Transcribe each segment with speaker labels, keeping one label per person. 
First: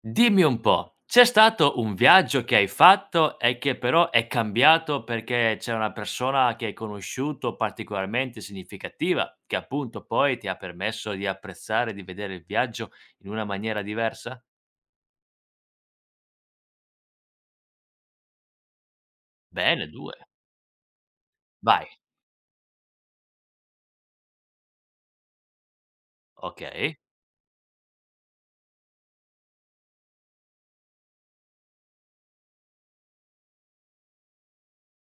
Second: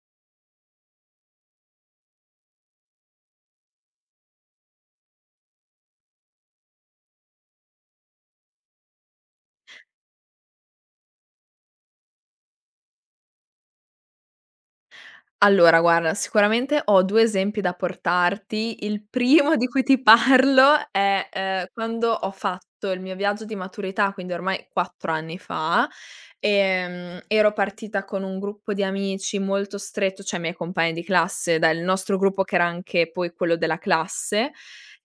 Speaker 1: Dimmi un po', c'è stato un viaggio che hai fatto e che però è cambiato perché c'è una persona che hai conosciuto particolarmente significativa, che appunto poi ti ha permesso di apprezzare, di vedere il viaggio in una maniera diversa?
Speaker 2: Allora guarda, sicuramente ho 2 esempi da portarti. Il primo di cui
Speaker 1: Bene,
Speaker 2: ti
Speaker 1: 2.
Speaker 2: parlo è,
Speaker 1: Vai,
Speaker 2: quando ho fatto il mio viaggio di maturità, quindi ormai 4 anni fa.
Speaker 1: okay.
Speaker 2: Ero partita con un gruppo di amici molto stretto, cioè i miei compagni di classe, dal nostro gruppo che era anche poi quello della classe.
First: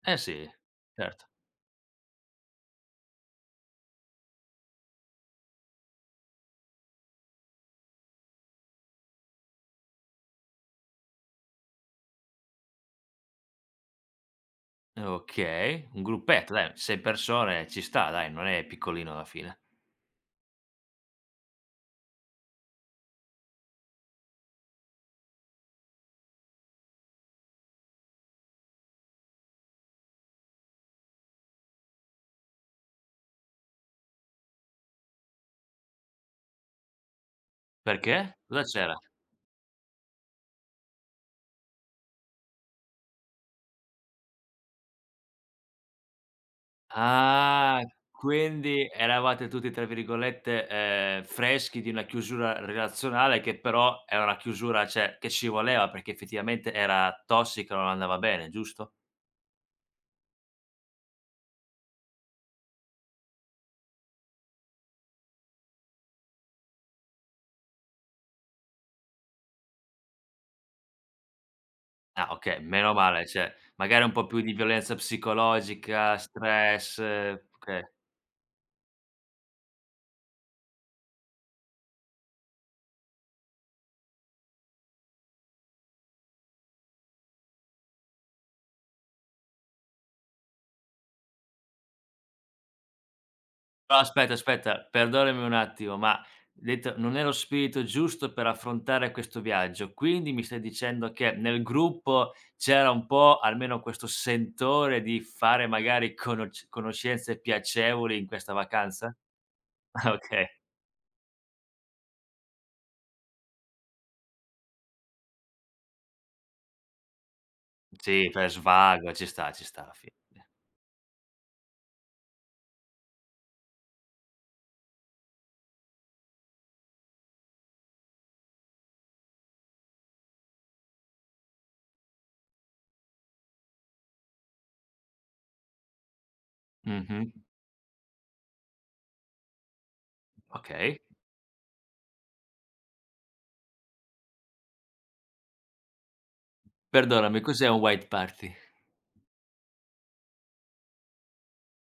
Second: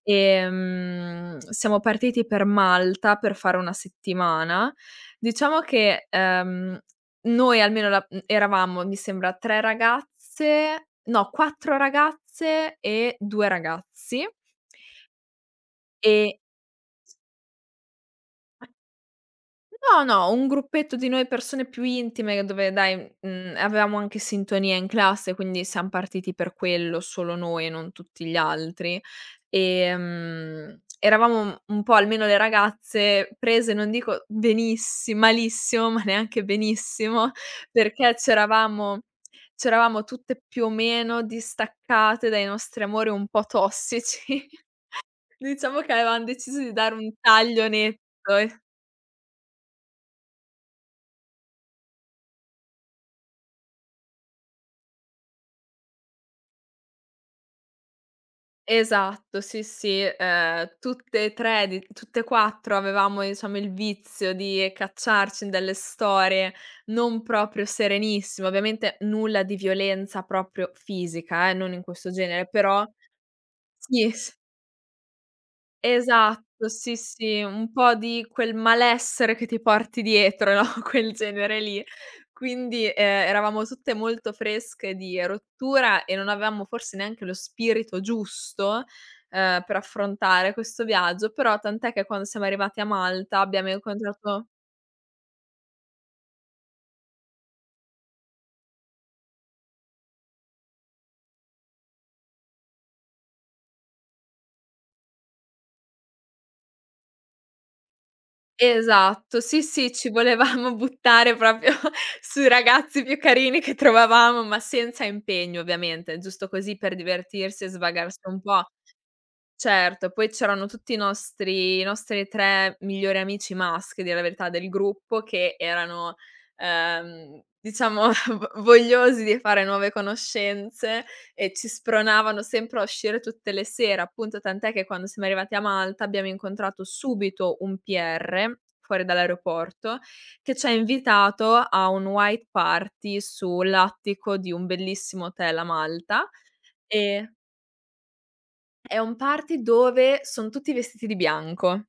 Speaker 1: Eh sì, certo.
Speaker 2: Siamo partiti per Malta per fare una settimana. Diciamo che, noi almeno eravamo mi sembra 3 ragazze, no, 4 ragazze e 2 ragazzi.
Speaker 1: Okay, un
Speaker 2: E
Speaker 1: gruppetto dai, 6 persone ci sta dai, non è piccolino alla fine.
Speaker 2: No, no, un gruppetto di noi persone più intime dove dai, avevamo anche sintonia in classe, quindi siam partiti per quello, solo noi e non tutti gli altri. Eravamo un po', almeno le ragazze, prese non dico benissi malissimo, ma neanche benissimo, perché
Speaker 1: Perché? Cosa c'era?
Speaker 2: c'eravamo tutte più o meno distaccate dai nostri amori un po' tossici. Diciamo che avevam deciso di dare un taglio
Speaker 1: Ah,
Speaker 2: netto.
Speaker 1: quindi eravate tutti, tra virgolette, "freschi" di una chiusura relazionale che però è una chiusura, cioè, che ci voleva perché effettivamente era tossica, non andava bene, giusto?
Speaker 2: Esatto, sì, sì, tutte e 3, di tutte e 4, avevamo, diciamo, il vizio di cacciarci in delle storie non proprio serenissime, ovviamente nulla di violenza proprio fisica, non in questo
Speaker 1: Ah,
Speaker 2: genere,
Speaker 1: okay,
Speaker 2: però
Speaker 1: meno male, cioè, magari
Speaker 2: sì.
Speaker 1: un po'
Speaker 2: s
Speaker 1: più di violenza psicologica,
Speaker 2: Esatto, sì,
Speaker 1: stress,
Speaker 2: sì, un
Speaker 1: okay.
Speaker 2: po' di quel malessere che ti porti dietro, no, quel genere lì. Quindi, eravamo tutte molto fresche di rottura e non avevamo forse neanche lo spirito giusto, per affrontare questo viaggio, però tant'è che quando siamo arrivati a Malta abbiamo
Speaker 1: No, aspetta,
Speaker 2: incontrato.
Speaker 1: aspetta, perdonami un attimo, ma detto non è lo spirito giusto per affrontare questo viaggio, quindi mi stai dicendo che nel gruppo c'era un po' almeno questo sentore di fare magari conoscenze piacevoli in questa vacanza?
Speaker 2: Esatto, sì, sì, ci
Speaker 1: Ah, okay.
Speaker 2: volevamo buttare proprio sui ragazzi più carini che trovavamo, ma senza impegno ovviamente, giusto così per divertirsi e svagarsi
Speaker 1: Sì,
Speaker 2: un
Speaker 1: per
Speaker 2: po'.
Speaker 1: svago, ci sta alla
Speaker 2: Certo,
Speaker 1: fine.
Speaker 2: poi c'erano tutti i nostri 3 migliori amici maschi, a dire la verità, del gruppo che erano, diciamo, v vogliosi di fare nuove conoscenze e ci spronavano sempre a uscire tutte le sere, appunto, tant'è che quando siamo arrivati a Malta abbiamo incontrato
Speaker 1: Mh-mh,
Speaker 2: subito un PR fuori dall'aeroporto che ci ha
Speaker 1: okay.
Speaker 2: invitato a un white party sull'attico di un bellissimo hotel a Malta. e
Speaker 1: Perdonami, cos'è un white party?
Speaker 2: è un party dove son tutti vestiti di bianco.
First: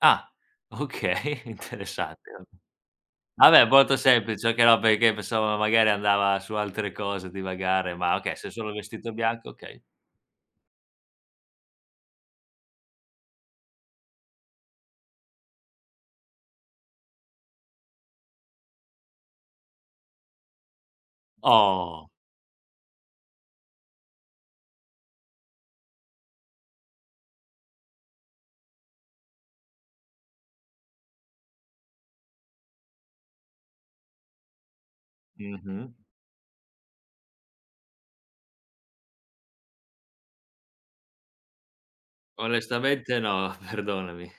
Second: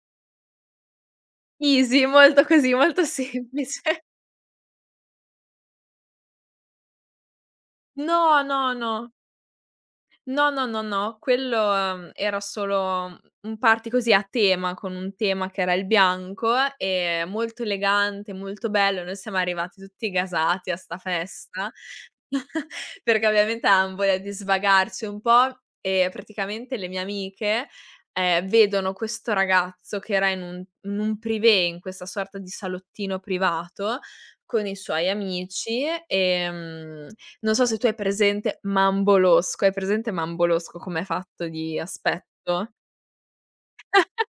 Speaker 1: Ah, okay,
Speaker 2: Easy,
Speaker 1: interessante.
Speaker 2: molto così, molto
Speaker 1: Vabbè molto
Speaker 2: semplice.
Speaker 1: semplice, okay, no perché pensavo magari andava su altre cose, divagare, ma okay,
Speaker 2: No,
Speaker 1: se solo
Speaker 2: no, no.
Speaker 1: vestito bianco, okay.
Speaker 2: No, no, no, no, quello, era solo un party così a tema, con un tema che era il bianco e molto elegante, molto bello. Noi siamo arrivati tutti gasati a 'sta festa,
Speaker 1: Oh,
Speaker 2: perché ovviamente avevam voglia di svagarci un po' e praticamente le mie amiche, vedono questo ragazzo che era in un privé, in questa sorta di salottino privato con i suoi amici.
Speaker 1: mh-mh.
Speaker 2: Non so se tu hai presente Mambolosco. Hai presente Mambolosco com'è fatto di aspetto?
Speaker 1: Onestamente no, perdonami.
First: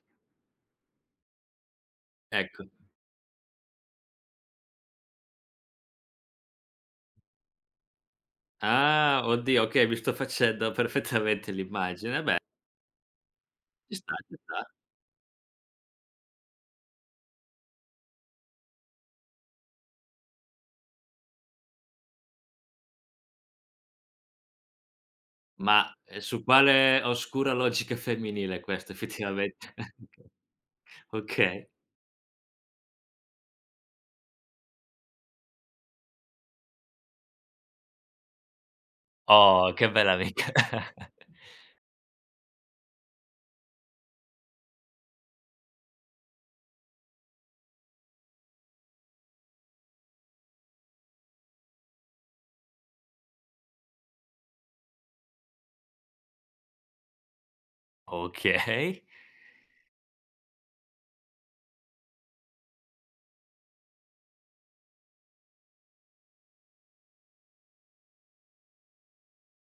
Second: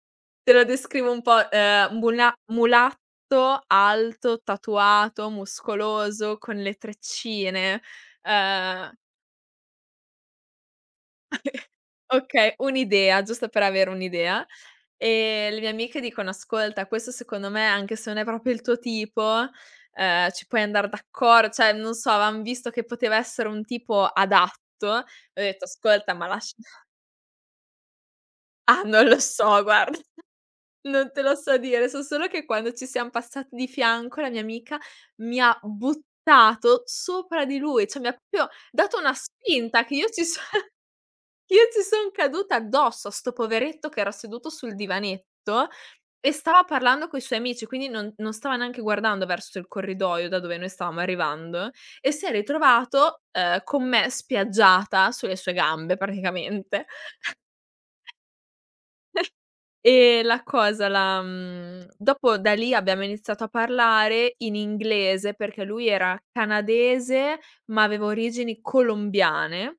Speaker 2: Te lo descrivo un po',
Speaker 1: Ecco.
Speaker 2: mulatto, alto, tatuato, muscoloso, con le treccine, ehm
Speaker 1: Ah, oddio, okay, mi sto facendo perfettamente l'immagine. Beh,
Speaker 2: okay, un'idea, giusto per avere
Speaker 1: ci sta, ci
Speaker 2: un'idea.
Speaker 1: sta.
Speaker 2: E le mie amiche dicono: "Ascolta, questo secondo me, anche se non è proprio il tuo tipo, ci puoi andar d'accor", cioè non so, avevam visto che poteva essere un tipo adatto, e ho detto:
Speaker 1: Ma,
Speaker 2: "Ascolta, ma
Speaker 1: su
Speaker 2: lascia".
Speaker 1: quale oscura logica femminile
Speaker 2: Ah,
Speaker 1: questo
Speaker 2: non lo so
Speaker 1: effettivamente.
Speaker 2: guarda, non te lo so
Speaker 1: Okay.
Speaker 2: dire. So solo che quando ci siam passati di fianco, la mia amica mi ha buttato sopra di lui, cioè mi ha proprio dato una
Speaker 1: Oh,
Speaker 2: spinta
Speaker 1: che
Speaker 2: che io
Speaker 1: bella
Speaker 2: ci so
Speaker 1: amica.
Speaker 2: che io ci son caduta addosso a 'sto poveretto che era seduto sul divanetto e stava parlando coi suoi amici, quindi non stava neanche guardando verso il corridoio da dove noi stavamo arrivando, e si è ritrovato, con me spiaggiata sulle sue gambe praticamente.
Speaker 1: Okay.
Speaker 2: E la cosa, dopo da lì abbiamo iniziato a parlare in inglese, perché lui era canadese, ma aveva origini colombiane.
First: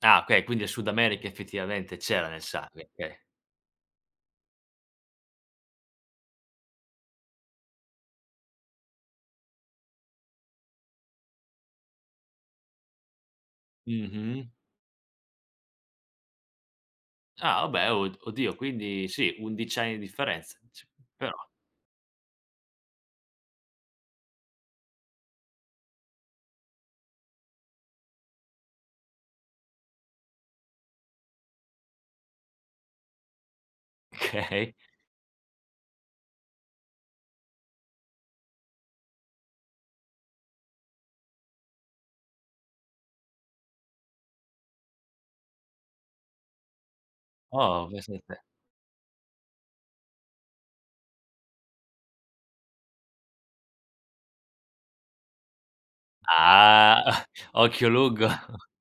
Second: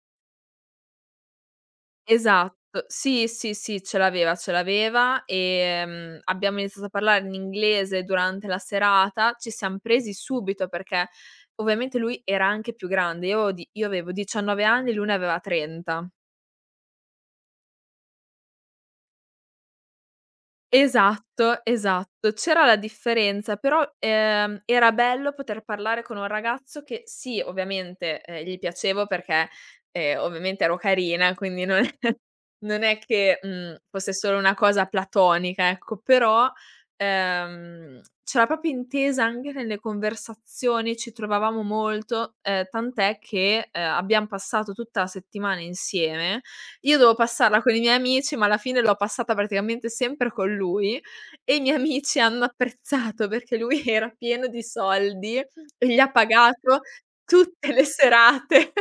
Speaker 1: Ah, okay, quindi il Sud America effettivamente c'era nel
Speaker 2: Esatto.
Speaker 1: sangue, okay.
Speaker 2: Sì, sì, sì, ce l'aveva, ce l'aveva. Abbiamo iniziato a parlare in inglese durante la serata, ci siam presi subito perché ovviamente lui era anche più grande. Io avevo
Speaker 1: Mh-mh.
Speaker 2: 19 anni, lui ne aveva 30.
Speaker 1: Ah vabbè, od oddio quindi sì, 11 anni di differenza, dici però
Speaker 2: Esatto, esatto. C'era la differenza, però, era bello poter parlare con un ragazzo che sì, ovviamente, gli piacevo perché, ovviamente ero carina, quindi non è non è che, fosse solo una
Speaker 1: Okay.
Speaker 2: cosa platonica, ecco, però, c'era proprio intesa anche nelle conversazioni, ci trovavamo molto, tant'è che, abbiam passato tutta la settimana insieme. Io dovevo passarla con i
Speaker 1: Oh,
Speaker 2: miei
Speaker 1: pensa
Speaker 2: amici,
Speaker 1: te.
Speaker 2: ma alla fine l'ho passata praticamente sempre con lui e i miei amici hanno apprezzato perché lui era pieno di soldi e gli ha pagato
Speaker 1: Ah,
Speaker 2: tutte le
Speaker 1: occhio lungo.
Speaker 2: serate.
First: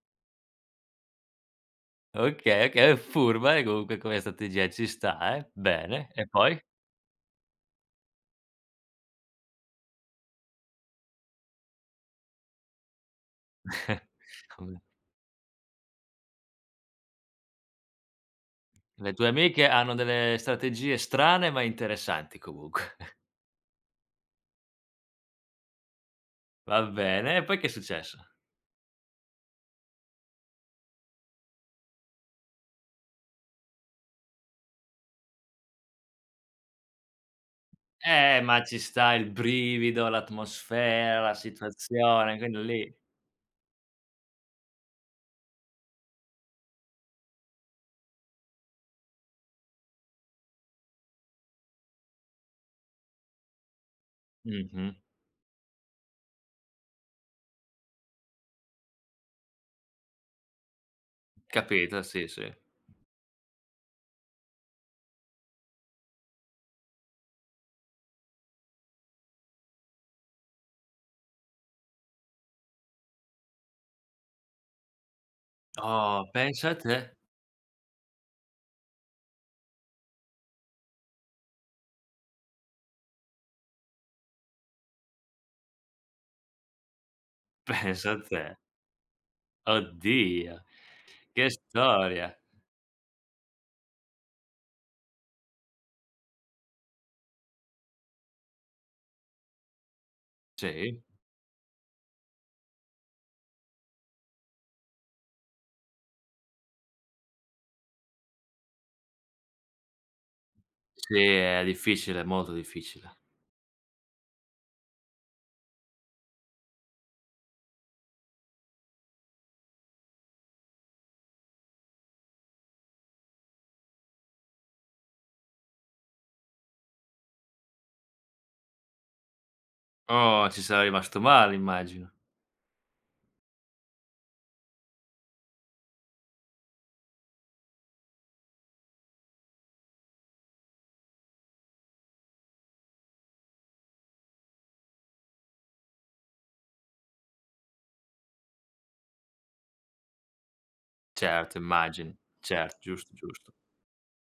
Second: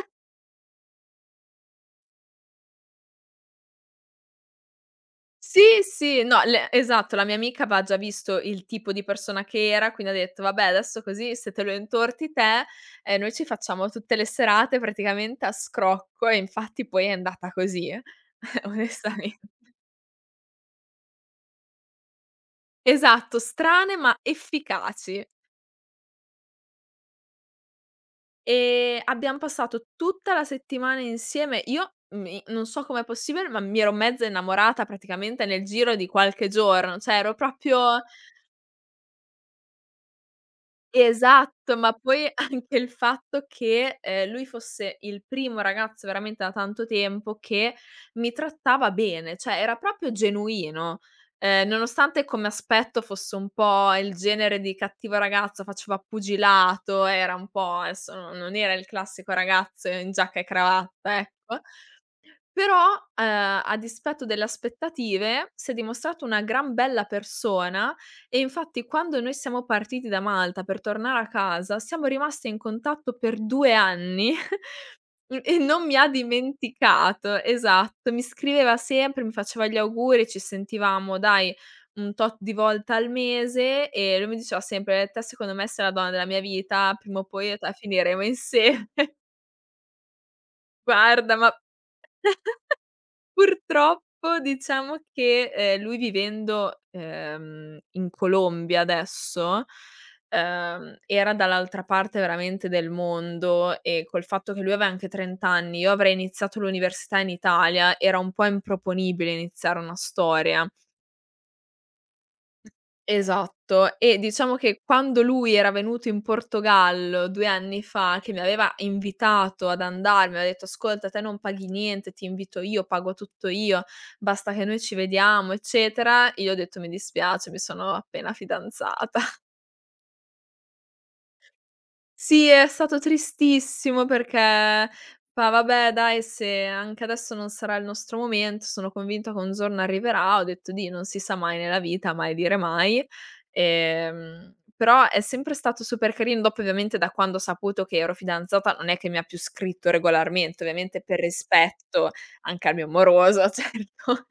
Speaker 1: Okay, okay, furba e comunque come strategia ci sta, eh.
Speaker 2: Sì,
Speaker 1: Bene,
Speaker 2: sì,
Speaker 1: e
Speaker 2: no,
Speaker 1: poi?
Speaker 2: le esatto, la mia amica aveva già visto il tipo di persona che era, quindi ha detto: "Vabbè adesso così se te lo intorti te, noi ci facciamo tutte le serate
Speaker 1: Come
Speaker 2: praticamente a scrocco", e infatti poi è andata così,
Speaker 1: le tue
Speaker 2: onestamente.
Speaker 1: amiche hanno delle strategie strane ma interessanti comunque.
Speaker 2: Esatto, strane ma efficaci.
Speaker 1: Va bene, e poi che è successo?
Speaker 2: Abbiam passato tutta la settimana insieme. Io mi non so com'è possibile, ma mi ero mezza innamorata praticamente nel giro di qualche giorno, cioè ero proprio.
Speaker 1: Ma ci sta il brivido, l'atmosfera, la
Speaker 2: Esatto, ma poi
Speaker 1: situazione, quindi
Speaker 2: anche il
Speaker 1: lì
Speaker 2: fatto che, lui fosse il primo ragazzo veramente da tanto tempo che mi trattava bene, cioè era proprio genuino, nonostante come aspetto fosse un po' il genere di
Speaker 1: mh-mh,
Speaker 2: cattivo ragazzo, faceva pugilato, era un po' adesso, no, non era il classico ragazzo in giacca e cravatta, ecco.
Speaker 1: capito, sì, sì.
Speaker 2: Però, a dispetto delle aspettative, si è dimostrato una gran bella persona, e infatti quando noi siamo partiti da Malta per tornare a casa, siamo rimasti in contatto per 2 anni. n E non mi ha
Speaker 1: Oh, pensa te.
Speaker 2: dimenticato, esatto. Mi scriveva sempre, mi faceva gli auguri, ci sentivamo dai un tot di volte al mese e lui mi diceva sempre: "Te secondo me sei la donna della mia vita, prima o poi io e te
Speaker 1: Pensa
Speaker 2: finiremo
Speaker 1: a te.
Speaker 2: insieme."
Speaker 1: Oddio,
Speaker 2: "Guarda,
Speaker 1: che
Speaker 2: ma..."
Speaker 1: storia.
Speaker 2: Purtroppo diciamo che, lui vivendo, in Colombia adesso,
Speaker 1: Sì?
Speaker 2: era dall'altra parte veramente del mondo e col fatto che lui aveva anche 30 anni, io avrei iniziato l'università in Italia, era un po' improponibile iniziare una storia.
Speaker 1: Sì, è difficile, molto difficile.
Speaker 2: Esatto. E diciamo che quando lui era venuto in Portogallo 2 anni fa, che mi aveva invitato ad andarmene, aveva detto: "Ascolta, te non paghi niente, ti invito io, pago tutto io, basta che noi ci vediamo", eccetera, io ho detto: "Mi dispiace, mi sono appena fidanzata".
Speaker 1: Oh, ci sarai rimasto male immagino.
Speaker 2: Sì, è stato tristissimo perché fa: "Vabbè dai, se anche adesso non sarà il nostro momento, sono convinto che un giorno arriverà." Ho detto: "Dì, non si sa mai nella vita, mai dire mai." Però è sempre stato super carino. Dopo, ovviamente, da quando ho saputo che ero fidanzata non è che mi ha più scritto regolarmente, ovviamente per
Speaker 1: Certo,
Speaker 2: rispetto
Speaker 1: immagino.
Speaker 2: anche al
Speaker 1: Certo,
Speaker 2: mio
Speaker 1: giusto,
Speaker 2: moroso,
Speaker 1: giusto.
Speaker 2: certo.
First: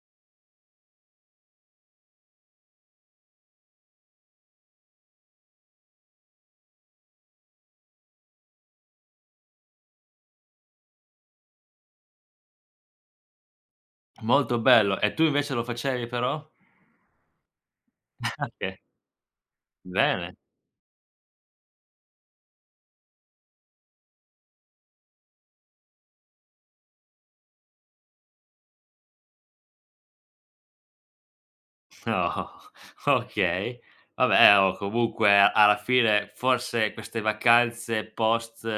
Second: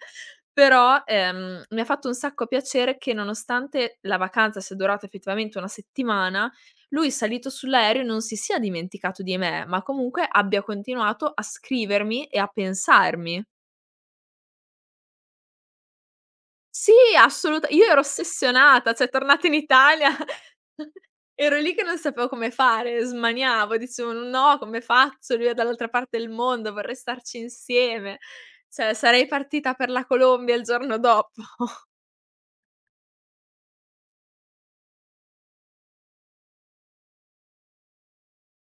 Speaker 2: Però, mi ha fatto un sacco piacere che nonostante la vacanza sia durata effettivamente 1 settimana, lui salito sull'aereo non si sia dimenticato di me, ma comunque abbia continuato a scrivermi e a pensarmi.
Speaker 1: Molto bello. E tu invece lo facevi però?
Speaker 2: Sì, assoluta io ero
Speaker 1: Ah, okay,
Speaker 2: ossessionata, cioè tornata in Italia
Speaker 1: bene.
Speaker 2: ero lì che non sapevo come fare, smaniavo, dicevo: "No, come faccio? Lui è dall'altra parte del mondo, vorrei starci insieme." Cioè sarei partita per la Colombia il giorno dopo.
Speaker 1: Oh, okay. Vabbè, oh, comunque alla fine forse queste vacanze post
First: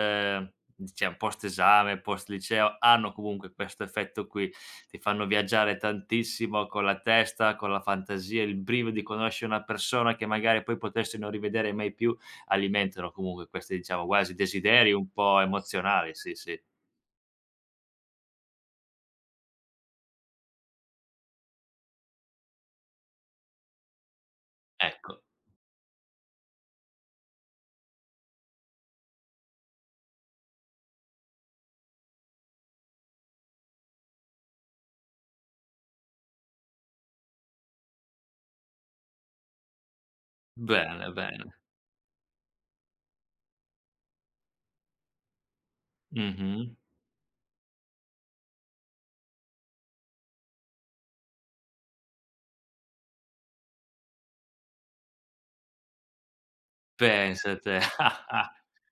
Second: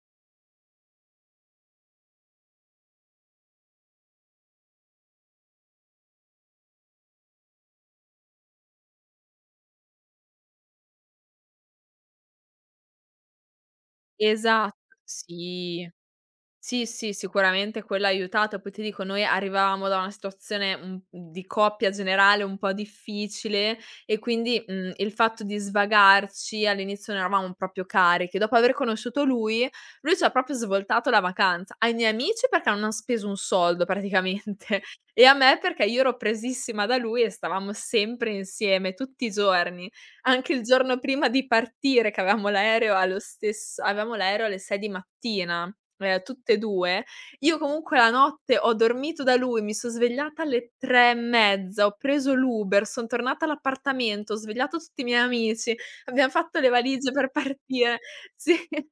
Speaker 1: diciam post esame, post liceo, hanno comunque questo effetto qui. Ti fanno viaggiare tantissimo con la testa, con la fantasia, il brivido di conoscere una persona che magari poi potresti non rivedere mai più, alimentano comunque questi, diciamo, quasi
Speaker 2: Esatto,
Speaker 1: desideri un po'
Speaker 2: sì.
Speaker 1: emozionali, sì, sì.
Speaker 2: Sì, sì, sicuramente quello ha aiutato. Poi ti dico, noi arrivavamo da una situazione un di coppia generale un po' difficile, e quindi, il
Speaker 1: Ecco,
Speaker 2: fatto di svagarci, all'inizio non eravamo proprio cariche. Dopo aver conosciuto lui, lui ci ha proprio svoltato la vacanza. Ai miei amici perché non han speso un soldo praticamente e a me perché io ero presissima da lui e stavamo sempre insieme tutti i giorni. Anche il giorno
Speaker 1: bene,
Speaker 2: prima
Speaker 1: bene.
Speaker 2: di partire che avevamo l'aereo alle 6 di mattina. Tutte e
Speaker 1: Mh-mh.
Speaker 2: 2, io comunque la notte ho dormito da lui, mi son svegliata alle 3 e mezza, ho preso l'Uber, son tornata all'appartamento, ho svegliato tutti i miei amici, abbiam fatto le valigie per
Speaker 1: Pensa te.
Speaker 2: partire. Sì,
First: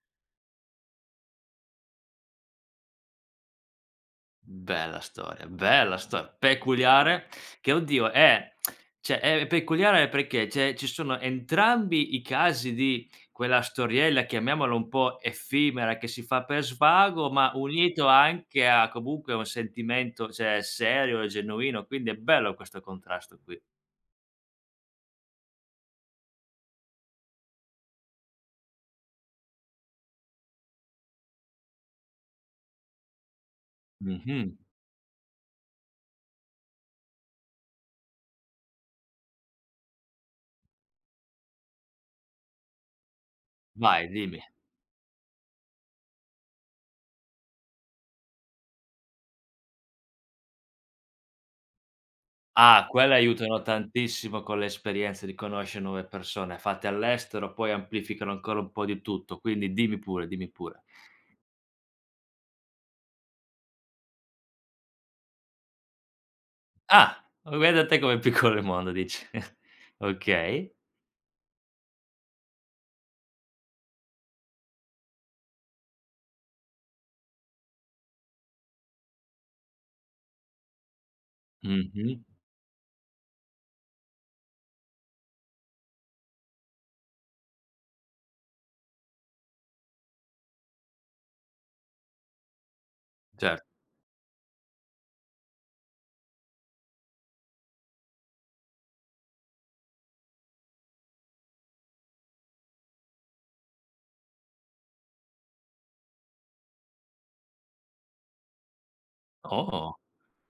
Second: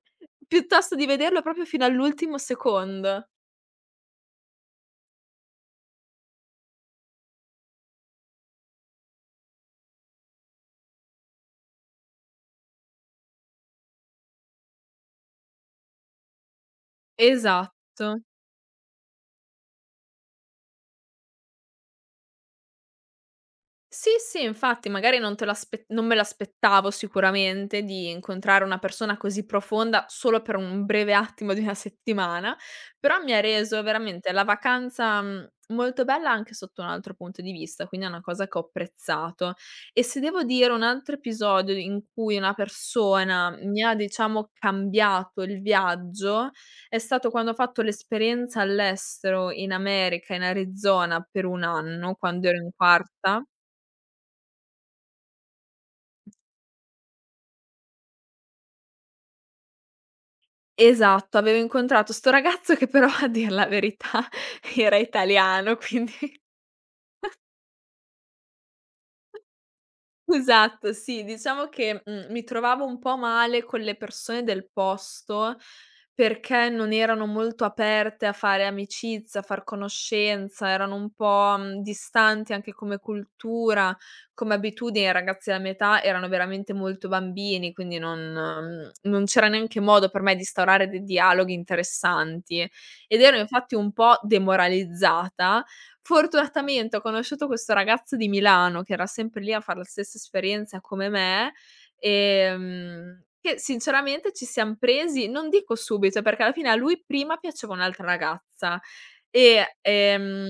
Speaker 2: piuttosto di vederlo proprio fino all'ultimo secondo.
Speaker 1: Bella storia, peculiare che oddio è cioè è peculiare perché, cioè, ci sono entrambi i casi di quella storiella, chiamiamola un po' effimera, che si fa per svago, ma unito
Speaker 2: Esatto.
Speaker 1: anche a comunque un sentimento, cioè, serio e genuino, quindi è bello questo contrasto qui.
Speaker 2: Sì, sì, infatti magari non te lo aspe non me l'aspettavo sicuramente di incontrare una persona così profonda solo per un breve attimo di una settimana, però mi ha reso veramente la
Speaker 1: Mh-mh.
Speaker 2: vacanza, molto bella anche sotto un altro punto di vista, quindi è una cosa che ho apprezzato. E se devo dire un altro episodio in cui una persona mi ha,
Speaker 1: Vai, dimmi.
Speaker 2: diciamo, cambiato il viaggio, è stato quando ho fatto l'esperienza all'estero in America, in Arizona per 1 anno, quando ero in
Speaker 1: Ah, quelle
Speaker 2: quarta.
Speaker 1: aiutano tantissimo con l'esperienza di conoscere nuove persone, fatte all'estero poi amplificano ancora un po' di tutto, quindi dimmi pure, dimmi pure.
Speaker 2: Esatto, avevo incontrato 'sto ragazzo che però a dir la verità era italiano, quindi.
Speaker 1: Ah, ma guarda te com'è piccolo il mondo dici. Okay.
Speaker 2: Esatto, sì, diciamo che, mi trovavo un po' male con le persone del posto, perché non erano molto aperte a fare amicizia, a far conoscenza, erano un po',
Speaker 1: Mh-mh.
Speaker 2: distanti anche come cultura, come abitudini. I ragazzi della mia età erano veramente molto bambini, quindi non c'era neanche modo per me di instaurare dei dialoghi interessanti ed ero
Speaker 1: Cer
Speaker 2: infatti un po' demoralizzata. Fortunatamente ho conosciuto questo ragazzo di Milano, che era sempre lì a far la stessa esperienza come me, che sinceramente ci siam presi, non dico subito, perché alla fine a lui prima piaceva un'altra ragazza e,
Speaker 1: oh,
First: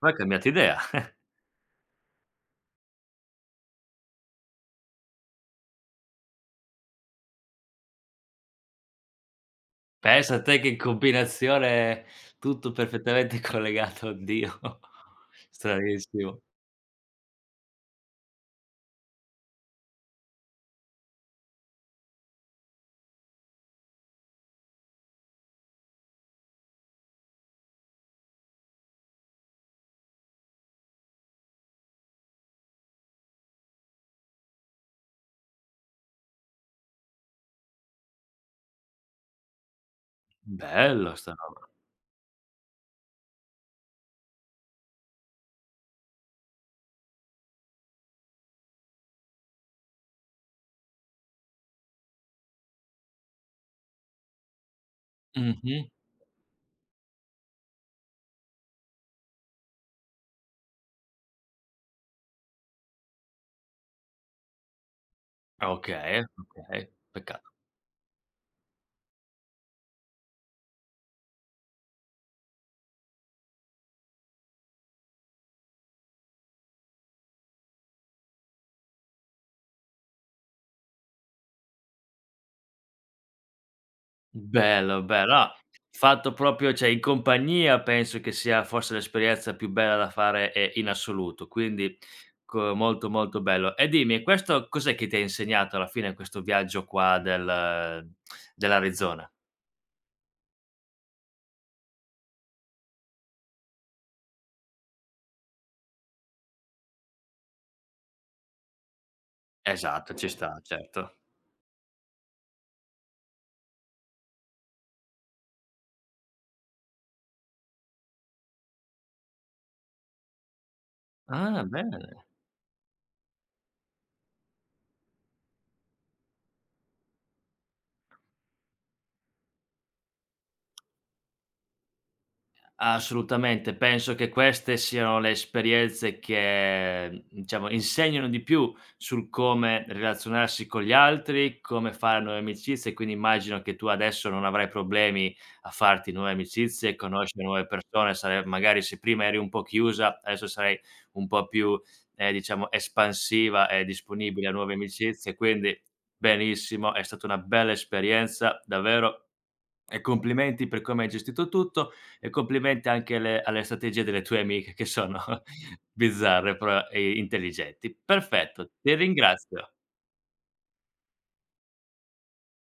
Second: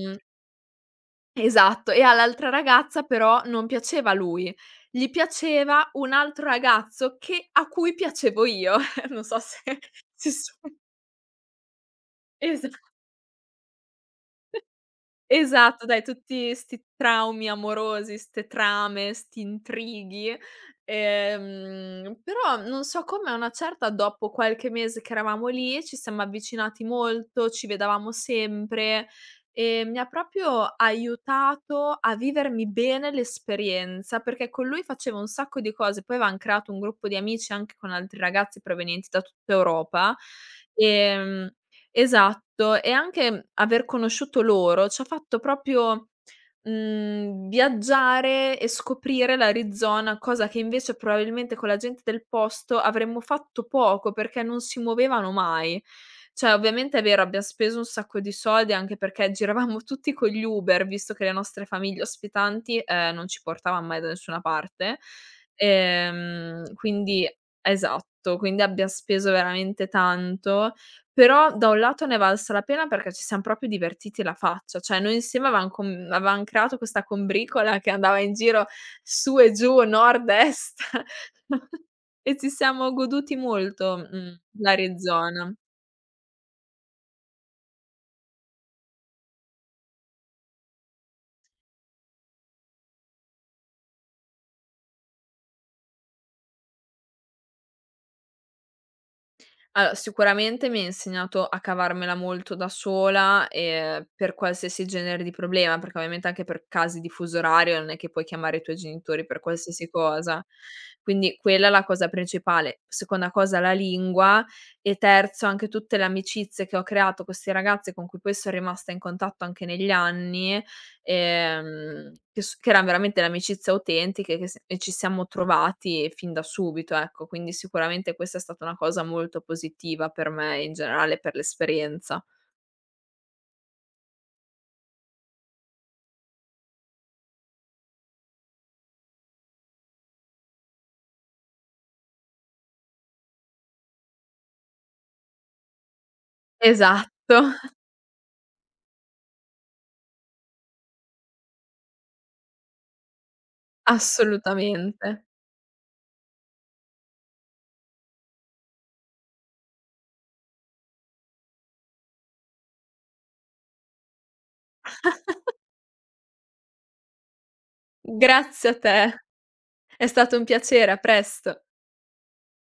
Speaker 1: ma hai cambiato idea.
Speaker 2: esatto, e all'altra ragazza però non piaceva lui, gli piaceva un altro ragazzo che a cui piacevo io. Non so se si
Speaker 1: Pensa
Speaker 2: s
Speaker 1: te che combinazione
Speaker 2: esa
Speaker 1: tutto perfettamente collegato, oddio.
Speaker 2: Esatto, dai,
Speaker 1: Stranissimo.
Speaker 2: tutti 'sti traumi amorosi, 'ste trame, 'sti intrighi, però non so come a una certa, dopo qualche mese che eravamo lì, ci siamo avvicinati molto, ci vedevamo sempre e mi ha proprio aiutato a vivermi bene l'esperienza, perché con lui facevo un sacco di cose, poi avevam creato un gruppo di amici anche con altri ragazzi provenienti da tutta Europa.
Speaker 1: Bello sta
Speaker 2: ehm
Speaker 1: roba.
Speaker 2: Esatto, e anche aver conosciuto loro c'ha fatto proprio, viaggiare e scoprire l'Arizona, cosa che invece probabilmente con la gente del posto avremmo fatto poco, perché non si muovevano mai.
Speaker 1: Mh-mh.
Speaker 2: Cioè, ovviamente è vero, abbiam speso un sacco di soldi, anche perché giravamo tutti con gli Uber, visto che le nostre famiglie ospitanti, non ci portavan mai da nessuna parte.
Speaker 1: Okay, okay.
Speaker 2: Quindi,
Speaker 1: Peccato
Speaker 2: esatto, quindi abbiam speso veramente tanto, però da un lato ne è valsa la pena perché ci siam proprio divertiti la faccia, cioè noi insieme avevam creato questa combricola che andava in giro su e giù, nord, est, e ci siamo goduti molto,
Speaker 1: bello, bello.
Speaker 2: l'Arizona.
Speaker 1: Ah, fatto proprio cioè in compagnia penso che sia forse l'esperienza più bella da fare, in assoluto, quindi co molto, molto bello. E dimmi, questo cos'è che ti ha insegnato alla fine questo viaggio qua del dell'Arizona?
Speaker 2: Allora, sicuramente mi ha insegnato a cavarmela molto da sola, per qualsiasi genere di problema, perché ovviamente anche per casi di fuso orario non è che puoi chiamare i tuoi genitori per qualsiasi
Speaker 1: Esatto, ci
Speaker 2: cosa.
Speaker 1: sta, certo.
Speaker 2: Quindi quella è la cosa principale. Seconda cosa, la lingua, e terzo anche tutte le amicizie che ho creato con 'sti ragazzi con cui poi son rimasta in contatto anche negli anni.
Speaker 1: Ah, bene.
Speaker 2: Che s che eran veramente le amicizie autentiche che s e ci siamo trovati fin da subito, ecco. Quindi sicuramente questa è stata una cosa molto positiva per me e in generale per l'esperienza.
Speaker 1: Assolutamente, penso che queste siano le esperienze che, diciamo, insegnano di più sul come relazionarsi con gli altri, come fare nuove amicizie, quindi immagino che tu adesso non avrai problemi a farti nuove amicizie,
Speaker 2: Esatto,
Speaker 1: conoscere nuove persone, sare magari se prima eri un po' chiusa, adesso sarai un po' più, diciamo, espansiva e disponibile a nuove
Speaker 2: assolutamente.
Speaker 1: amicizie, quindi benissimo, è stata una bella esperienza davvero e complimenti per come hai gestito tutto e complimenti anche alle strategie delle tue amiche che sono bizzarre, però, intelligenti.
Speaker 2: Grazie
Speaker 1: Perfetto,
Speaker 2: a
Speaker 1: ti
Speaker 2: te,
Speaker 1: ringrazio.
Speaker 2: è stato un piacere, a presto.